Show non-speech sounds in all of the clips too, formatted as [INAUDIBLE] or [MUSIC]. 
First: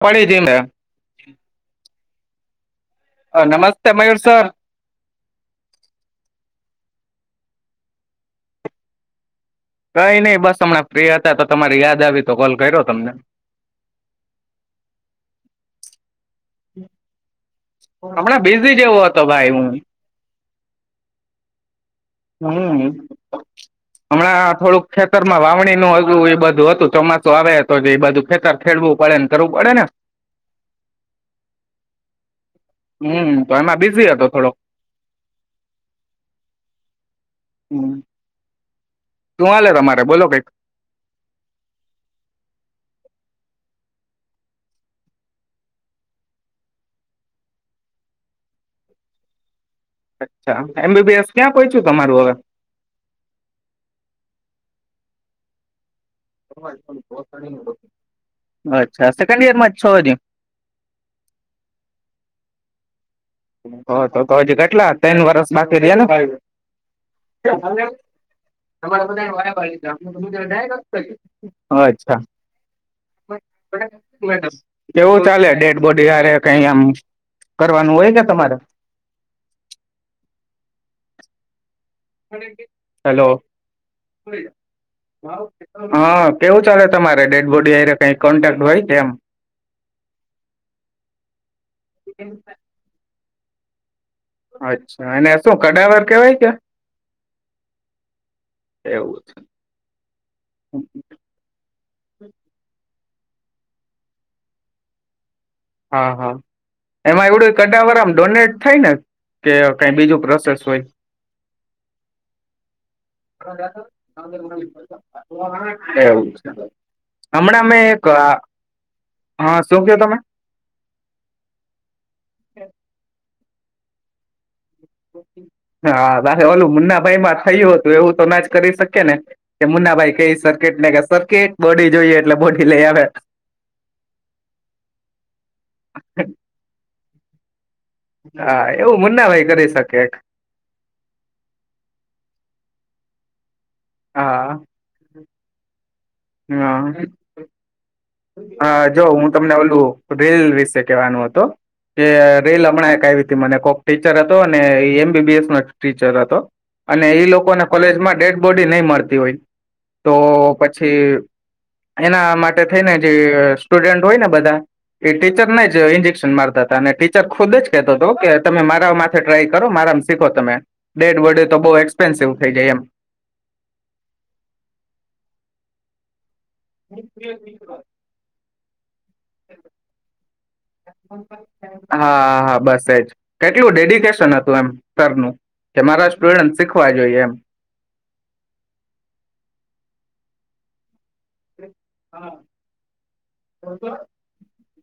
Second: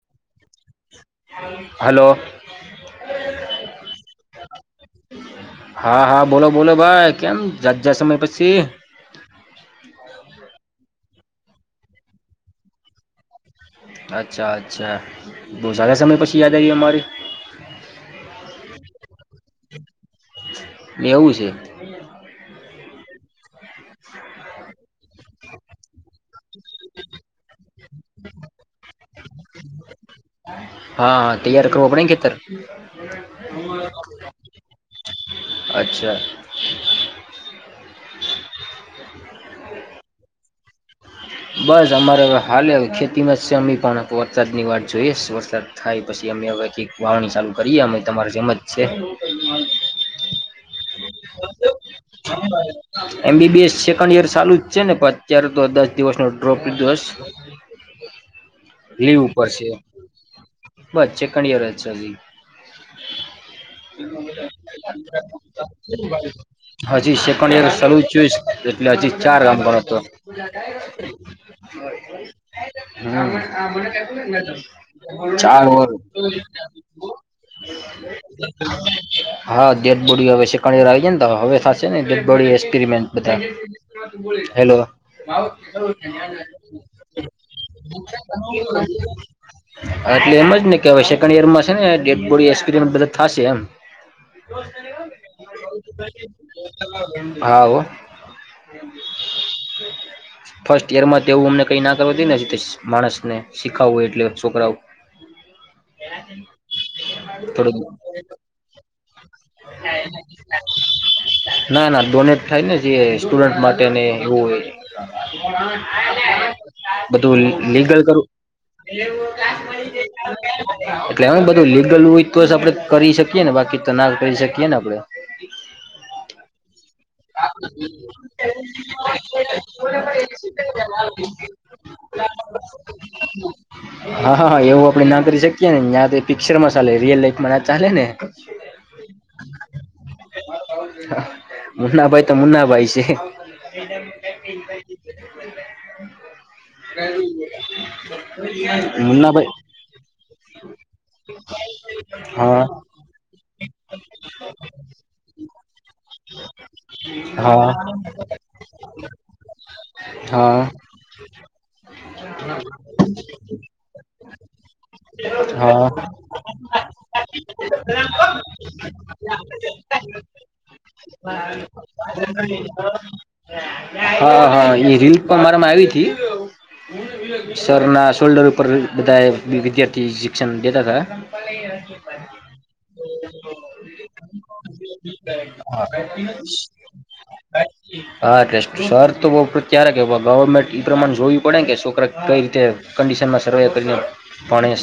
પડી જી મેં હલો. નમસ્તે મયુર સર હા હા બોલો બોલો ભાઈ. કેમ જાતજાય સમય પછી. કઈ નઈિ બસ હમણાં. ફ્રી હતા તો તમારી યાદ આવી તો કોલ કર્યો તમને. અચ્છા અચ્છા બહ સ્યા સમય પછી. ી આદાય અરી. હ હમણાંીજી જેવો હતું. તો ભાઈ હું એવું છે હમ. [UNINTELLIGIBLE] હમણાં થોડુંક. ખેતરમાં વાવણી નું હજું એ બધું હતું ચોમાસું. આવે તો કે બ બાજુ ખેતર ખેડવું પડેને. કરવું પડે ને. હા હા તૈયાર કરવો પણડ ખેતર. હમ તો એમાં બિઝી હતો થોડોક અચ્છા. તું હલેે તમારે બોલો કઈક. બસ અમારેવે હાલે ખેતીમાં જ છે અમે પણ વરસાદ ની વાત જોઈએ વરસાદ થાય પછી અમે હવેથી વાવણી ચાલુ કરીએ અમે તમારે જેમજ છે. અચ્છા. એમબીબીએસ ક્યાં પહોંચ્યું તમારું હવે એમબીબીએસ સેકન્ડ ઈયર ચાલુ જ. છે ને અત્ય્યારે તો દસ. દિવસ ન ડ્રોપ દસ અચ્છા લીવ સેકન્ડ ઉપર યર છે માં જ છો હજી બસ ચેકડ યર. હ તો તો હજી કેટલા તન વર્ષ બાકી. રહ્યા ને હજી સેકન્ડ રસ એટલે હજી ચાર ગામ પણ હતો અચ્છા કેવું ચ. ચાલે ડેડ બોડી હારે કઈ આમ કરવાનું હોય કે તમારે હાધટ બોડી આવે છે. અનેણે રહી જ હવે સા. હેલો મેટલે હા એને કેવું ચાલે તમારે ડેડ બોડી હારે કઈ કોન્ટેક્ટ કે હોય કે એમ સેકન્ડ રનેક્મે. ખાસ્યમ. દોસ્. અચ્છા એને શું કડાવર કેવાય કે હા એવું ફર્સ્ટ ઈયર માં તેવું અમને કઈ ના કર. માણસને શીખાવવું એટલે છોકરાવું હા હા એમાં એવડું થોડું કઢાવરામ ડોનેટ થાય ને કે કઈ બીજું ર ના ના ડોનેટ થાય ને જે સ્ટુડન્ટ માટે ને એવું હોય હોયવું બધું હમણાં મેં લીગલ એક કરું હા શું ક તમે એટલે એ બધું લીગલ હોય તો આપડે કરી શકીએ ને બાકી ત તો ના કરી શકીએ ને આપડે હા ઓલું મુન્ના ભાઈ માં થયું હતું એવું તો ના જ કરી શકી ને કે મુન્ના ભાઈ કઈ સર્કટ કે સકટ બોડી જોઈએ એટલે બોડી લઈ આવે હા હા એવું આપડે ના મ હા એવું મુન્ના ભાઈ કરે છે મુના ભાઈ તો મુના ભાઈ છે હા [UNINTELLIGIBLE] [UNINTELLIGIBLE] હ જો હું મુન્નાભાઈ તમને ઓલું રીલ વિશે કહેવાનું હતું કે હા રીલ હમણાં હતી મને કોક ટીચર હતોને એમબીબીએસ ન ટીચર હતો અને એ લોકોને હા કોલેજમાં ડેડ બોડી નહી મળતી હોય તો હા પછી એના માટે સુ હોય ને બધા એ ટીચર ને જ હા ઇન્જેક્શન મારતા હતા અને ટીચર ખુદ જ કેતો હતો કે તમે મારા માથે ટ્રાય કરો મારામાં શીખો તમે ડેડ બોડી તો બહુ એક્સપેન્સિવ થઈ જાય એમ હા હા રીલક મારામાં આવી હતી સરાર ના શોલ્ડર પર બધા વિદ્યાર્થી શિક્ષણ દેતા હતા હા હા બસ એજ કેટલું ડેડિકેશન હતું એમ સરનું કે મારા સ્ટુડન્ટ શીખવા જોઈએ એમ હા શર તો બ ત્યારે ગવમેન્ટ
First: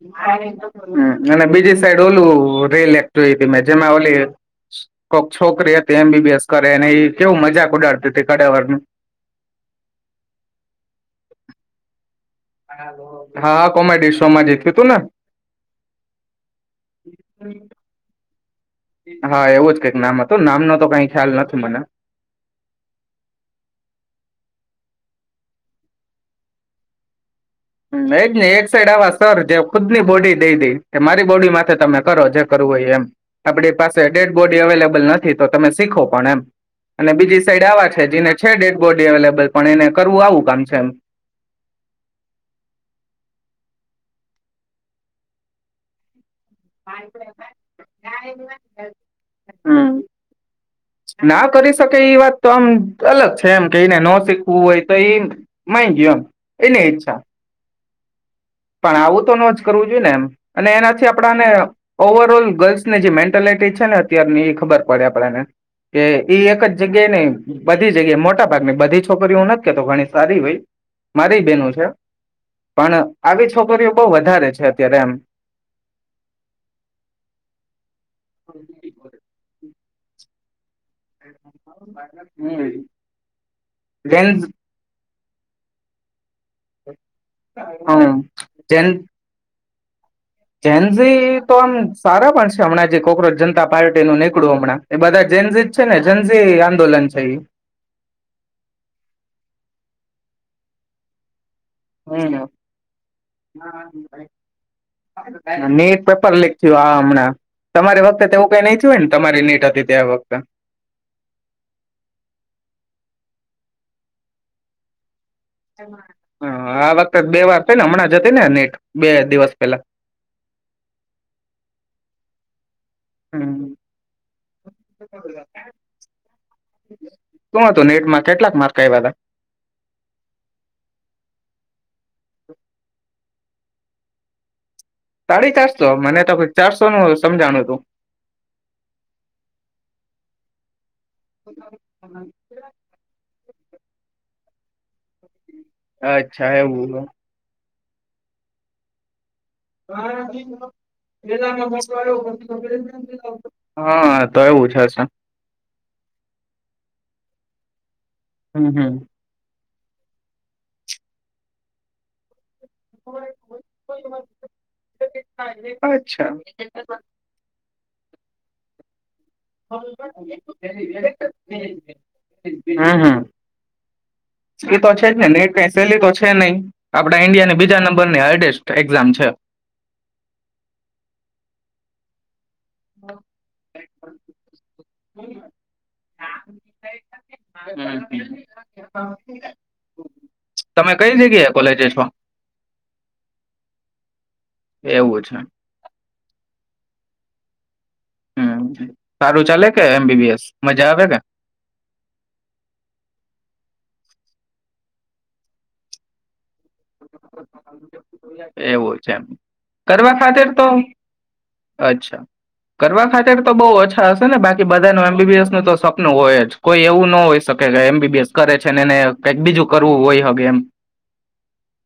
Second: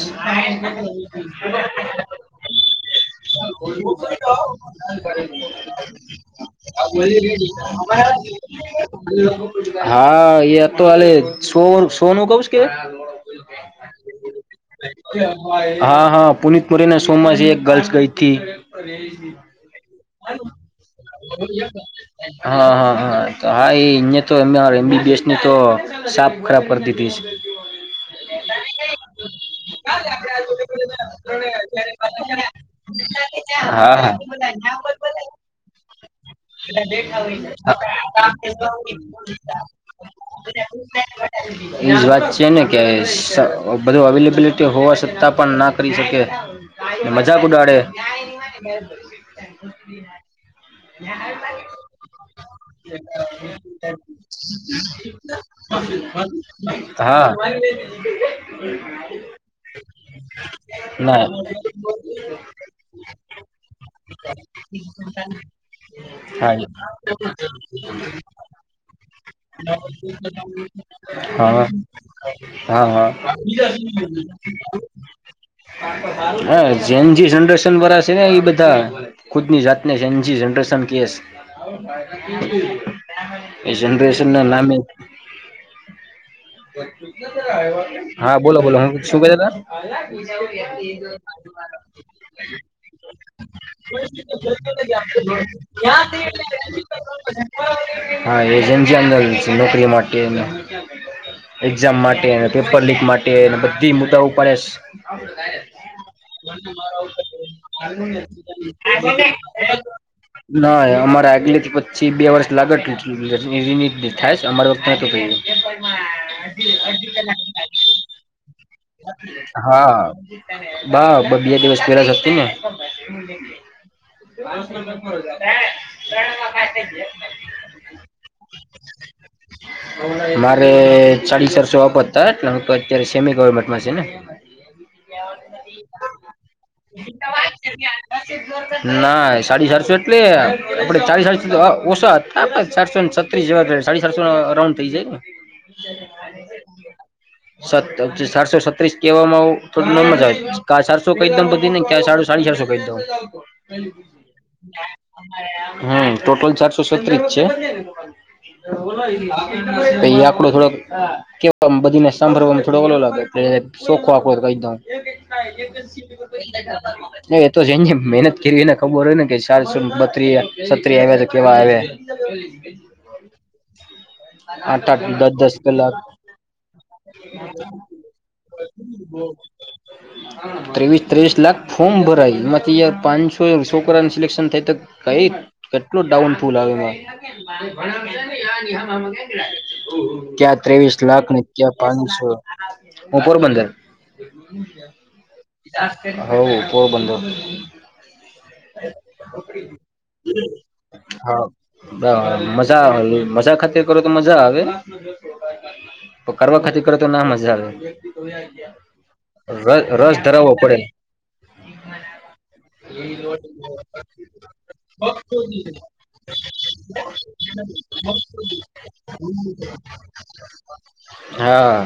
હમ અને બીજી સાઈડ ઓલું રેલ એક જોઈ હતી મેં જેમાં ઓલી કોક છોકરી હતી એમબીબીએસ કરે અને એ કેવું મજાક ઉડાડતી હતી કડાવરનું હા એ તો કાલે સો સોનુંું કવ હા હા કોમેડી શો માં જે થયું તું ને હા હા પુનિત મોરી ના સોમમાંથી એક ગર્લ્સ ગઈથી હા એવું જ કઈક નામ હતું નામ ન તો કઈ ખ્યાલ નથી મને હા હા હા હા એ અ તો એમબીબીએસ ની તો સાપ ખરાબ કરી દીધી છે એક ને એક સાઈડ આવા સર જે ખુદ ની બોડી દઈ દે મારી બોડી મા તમે કરો જે કરવું હોય એમ આપડી હા હા પાસેે બોડી અવેલેબલ નથી તો તમે સી ો [UNINTELLIGIBLE] જેને છે ડેડ બોડી અવેલેબલ પણ એને કરવું આવું કામ છે એમ કે ને કે બધું અવેલેબિલિટી હોવા છતાં પણ ના કરી શકે. મજાક ઉડાડે. હમ ના કરી શકે એ વાત તો આમ અલગ છે એમ કે એને ન શીખવું હોય તો એ ઈ ગયયો એમ એની ઈચ્છા. હ [UNINTELLIGIBLE] પણ આવું તો ન જ કરવું જોઈએ ને એમ અને એનાથી ના આપણાને ઓવર ઓલ ગર્લ્સની જે મેન્ટાલિટી છે ને અત્યારની એ ખબર પડે આપણને. કે ઈ હા એક જ જગ્યાએ નહ બધી જગ્યાએ મોટા ભાગની બધી છોકરી હું નથી કેતો ઘણી સારી હોય મારી બન હા છે હા પણ. હા આવી છોકરીઓ બહુ વધારે છે અત્યારે એમ હા જેન જે જનરેશન વાળા છે ને એ બધા ખુદ ની જાત. એ છે એનજીિઝન. સ [UNINTELLIGIBLE] એ જનરેશન ના લમી. હા બોલો બોલો હું શું કેતા ત. હ [UNINTELLIGIBLE] જેનસી તો આમ સારા પણ છે હમણાં જે કોકરાજ જનતા પાર્ટી નું નીકળું હમણાં એ બધા જન. હા એજમસી અંદર નોકરી માટે. ને [UNINTELLIGIBLE] એક્ઝામ માટે હમ પેપર લીક માટે બધી મુ્દા પડે. નીટ પેપર લીક થયું આ હમણાં તમારી વખતે તેવું કઈ નઈ થયું હોય ને તમારી નીટ હતી તે વખતે ના અમારે આગલેથી પછી બે વર્ષ લાગે રિન થાય અમારી વખત નતો ક. હા આ વખતે બે વાર થઈ ને હમણાં જ હતી ને નીટ બે દિવસ પેલા હા બ બે દિવસ પેલા. છેને. િ ગાસ ન મારો. શું હતું નીટમાં કેટલાક માર્ક આવ્યા હતા મારે સાડી ચારસો આપપરતા એટ હ તો અત્યારે. કેમી ગવર્મેન્ટમાં છેને. સાડી ચારસો મને તો કંઈક ચારસો નું સમજાણું હતું ના સાડી ચારસો. એ [UNINTELLIGIBLE] આપડે ચા ચ ઓછો હતા આપડે ચારસો ને છત્રીસ જે. સાડી સાતસો રાઉન્ડ થઈ જાય ને. અચ્છા એવું [INAUDIBLE] સત સાતસો છત્રીસ કેવામાં આવ. બધી ને ક્યાં સાડું સાડી ચારસો કહી દઉં હા તો એવું છેશે. હમ ટોટલ ચારસો છત્રીસ છે. હમ એવ હમ લા. આકડું થોડોક કે બધી ને સાંભળવા. થોડ ઓલો લાગે આપ અચ્છા ક એતો છે મનત ખીલી ને ખબર હોય ને વિશાલ સુ બત્રીત્રી કેવા આવ હમ હમ એ આઠ તો છે જ ને આ દસ નેટ દસ કઈ કલાક સહેલી તો છે નહી આપડા ઈન્ડિયા ની બીજા નંબર ની હાર્ડેસ્ટ એક્ઝામ છે. ત્રેવીસ તવીસ લાખ ફ [UNINTELLIGIBLE] હમ બરા તયાર પાંચસો છોકરાની સિલેક્શન થાય તો કઈ કેટલું ડાઉન ફૂલ આવે ક્યાં તમે ત્રેવીસ કઈ લાખ ની જગ્યાએ ક્યાં કોલેજે છો પાંચસો હું પોરબંદર એવું છે હવ પોરબંદર હમ સારું ચાલે કે એમ હા બરાબ મજા મજા ખતે મજા આવે કરવા ખાતી કરો તો ના મજા આવે એવું છે એમ કરવા રસ ખાતર ધરાવવો તો પડે અચ્છા કરવા ખાતર તો બઉ ઓછા હશે ને બાકી બધા બધાનું એમબીબીએસ નું તો સપનું હોય જ કોઈ એવું ન હોય શકે કે એમબીબીએસ કરે છે એને કઈક બીજું કરવું હોય હગ એમ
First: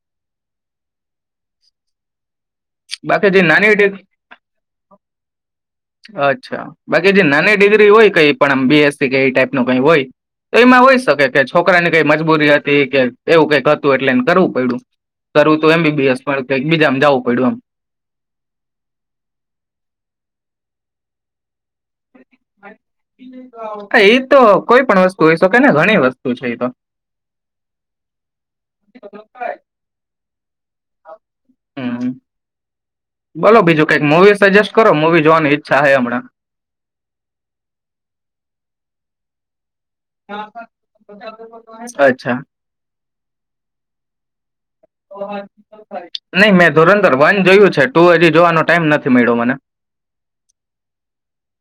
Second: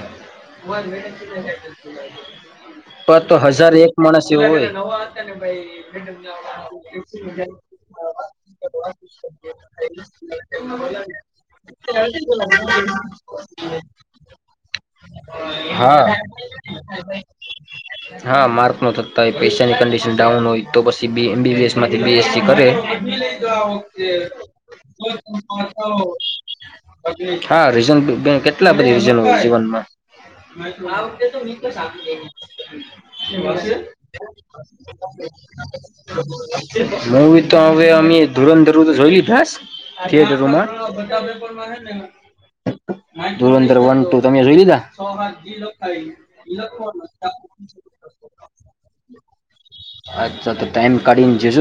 [INAUDIBLE] પણ બાકી તો જે હજાર નાની એક માણસ એવો હોય અચ્છા બાકી જે નાની કમ બીએસ ટાઈ ન કઈ હોય તો એમાં હોય શકે કે છોકરાની કઈ મજબૂરી હતી કે એવું કઈક હતું એટલે કરવું પડ્યું કરવું એમ હા બીબીસ ક બીજા જું પડ્યુંમ હા માર્ક ન થતા હોય પૈસાની કન્ડિશન ડાઉન હોય તો પછી એમબીબીએસ માં એમ એ તો કોઈ પણ વસ્તુ હોઈ શકે ને ઘણી વસ્તુ છે એ તો હા રિઝર્વ બેંક કેટલા બજન જીવનમાં હમ બોલો બીજું કઈક મૂવી સજેસ્ટ કરો મૂવી જોવાની ઈચ્છા છે હમણાં મુવી તો હવે અમે ધુરંધર તો જોઈ લસ ય અચ્છા ધંદર વન ટુ તમે જોઈ લીધા નહી મેં ધુરંધર વન જોયું છે ટુ હજી જોવાનો ટાઈમ નથી મળ્યો મને અચ્છા તો ટાઈમ કાઢીને જસ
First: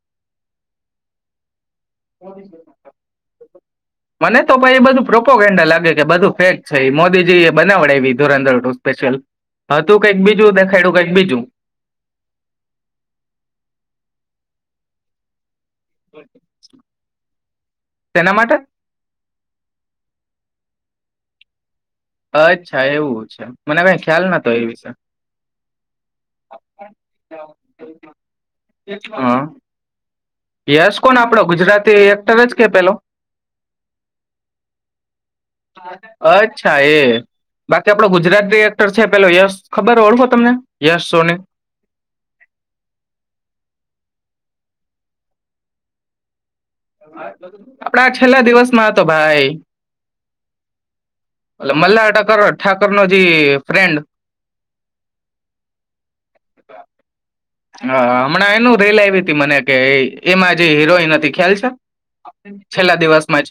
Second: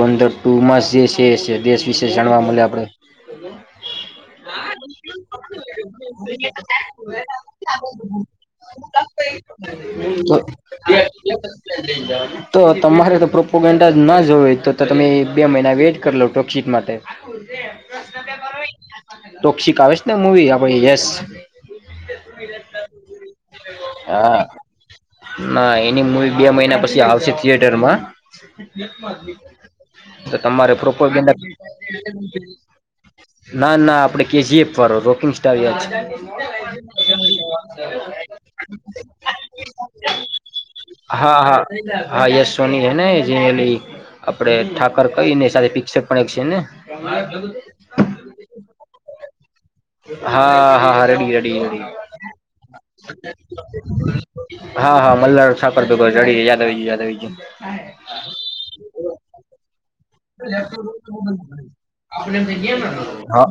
ધુરંધર ટુ મા જે છે દેશ વિશે જાણવા મળે આપડે મને તો ભાઈ એ બધું પ્રોપોગેન્ડા લાગે કે બધું ફેક છે ઈ મોદીજી એ બનાવડાવી ધુરંધર ટુ સ્પેશિયલ હતું કંઈક બીજું દેખાડ્યું કંઈક બીજું તો તમારે તો પ્રોપોગન્ડા ના જોવે તો તો તમે એક બે મહિના વેટ કરીલો ટોકશિક માટે તેના માટે ટોકશિક આવે છે ને મુવી આપ ભાઈ યસ અચ્છા એવું છે મને કઈ ખ્યાલ હા નતો એ વિશે ના એની મુવી બે મહિના પછી આવશે થિયેટરમાં હા તો તમારે પ્રોપ યશ કોણ આપણો ગુજરાતી એક્ટર જ કે પેલો ના ના આપડે કેજીએફ વાળ રોકિંગ સાર યાદ અચ્છા એ બાકી આપણો ગુજરાતી એક્ટર છે પેલો યશ ખબર ઓળખો તમને યશ સોની હા હા હા યસ સોની છેને આપણે ઠાકર કહી ને સાથે પિક્ચર પણ એક છે ને હા આપણા છેલ્લા દિવસમાં હતો ભાઈ હા હા રેડી રેડી એટલે મલ્હાર ઠાકર ઠાકરનો જે ફ્રેન્ડ હા હા મલા સાપરડી યાદ યાદ હ હમણાં એનું રેલ આવી મ છેલ્લા દિવસમાં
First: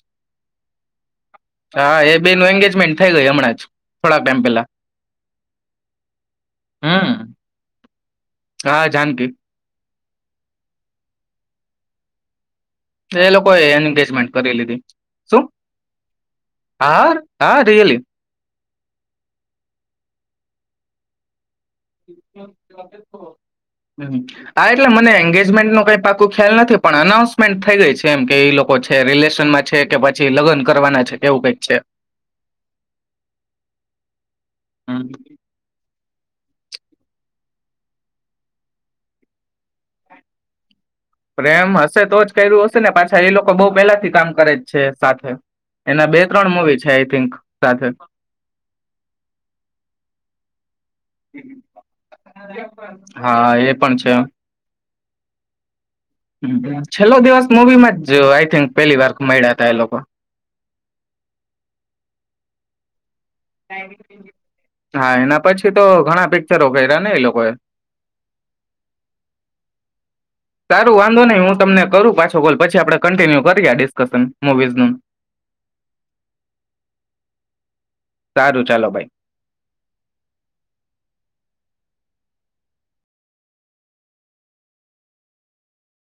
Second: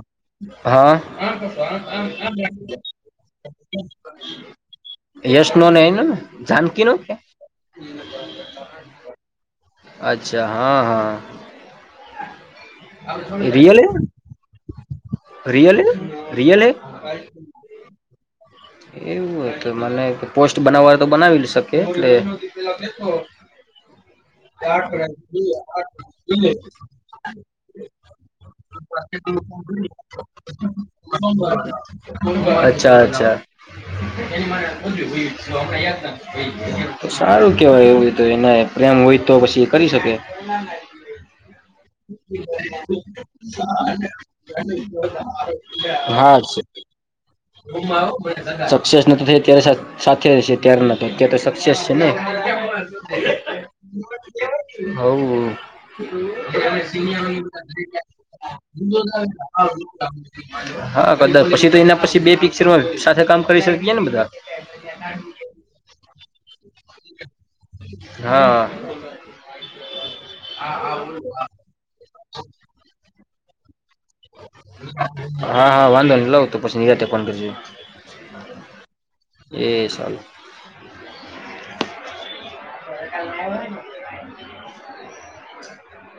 હા હા એ બેનું એંગેજમેન્ટ થઈ ગઈ હમણાં જ થોડાક ટાઈમ પેલા યશ નને એનો ને જાનકી ન હમ હા જાનકી અચ્છા હા હા એ લોકોએ રિયલ હે એગેજમેન્ટ કરી લીધી શું રિયલ હે રિયલ હે હા હા રિયલી એવું હો તો મને પોસ્ટ બનાવવા તો બનાવી શક આ એટલે મને એંગેજમેન્ટ ન કઈ પાકું ખ્યાલ નથી પણ અનાઉન્સમેન્ટ થઈ ગઈ છે એમ કે એ લોકો છે રિલેશનમાં છે કે પછી લગ્ન કરવાના છે કેવું કઈક છે એની મા પો્યું હમ. જો આપડા યાદ ત સારું કેવાય એવું પ્રેમ હોય તો પછી એ કરી શકે પ્રેમ હશે તો જ કર્યું હશે ને પાછા એ લોકો બહ પહેલા થી કામ કરે જ છે સાથે એના બે હા ત્રણ મવી છે આઈ થિંક સાથે સક્સેસ નતતો થ ત્યારે સાથે રહેશે ્યારે તો સક્સેસ છે ને હા એ પણ છે હમ. છેલ્લો દિવસ મૂવીમાં જ આઈ થિંક પહેલી વાર મળ્યા હતા એ લોકો હા કદાચ પછી તો એના પછી બે પિક્ચર હા એના પછી તો ઘણા પિક્ચરો ગ નહી લોકોએ હા સારું વાંધો નહીં હું તમને કરું પાછો ગોલ પછી આપણે કન્ટિન્યુ બ ગ હા હા વાંધો ન લઉ તો પછી નિરાતે ફોન કરજું સારું ચાલો ભાઈ એ સલ [INAUDIBLE] [UNINTELLIGIBLE]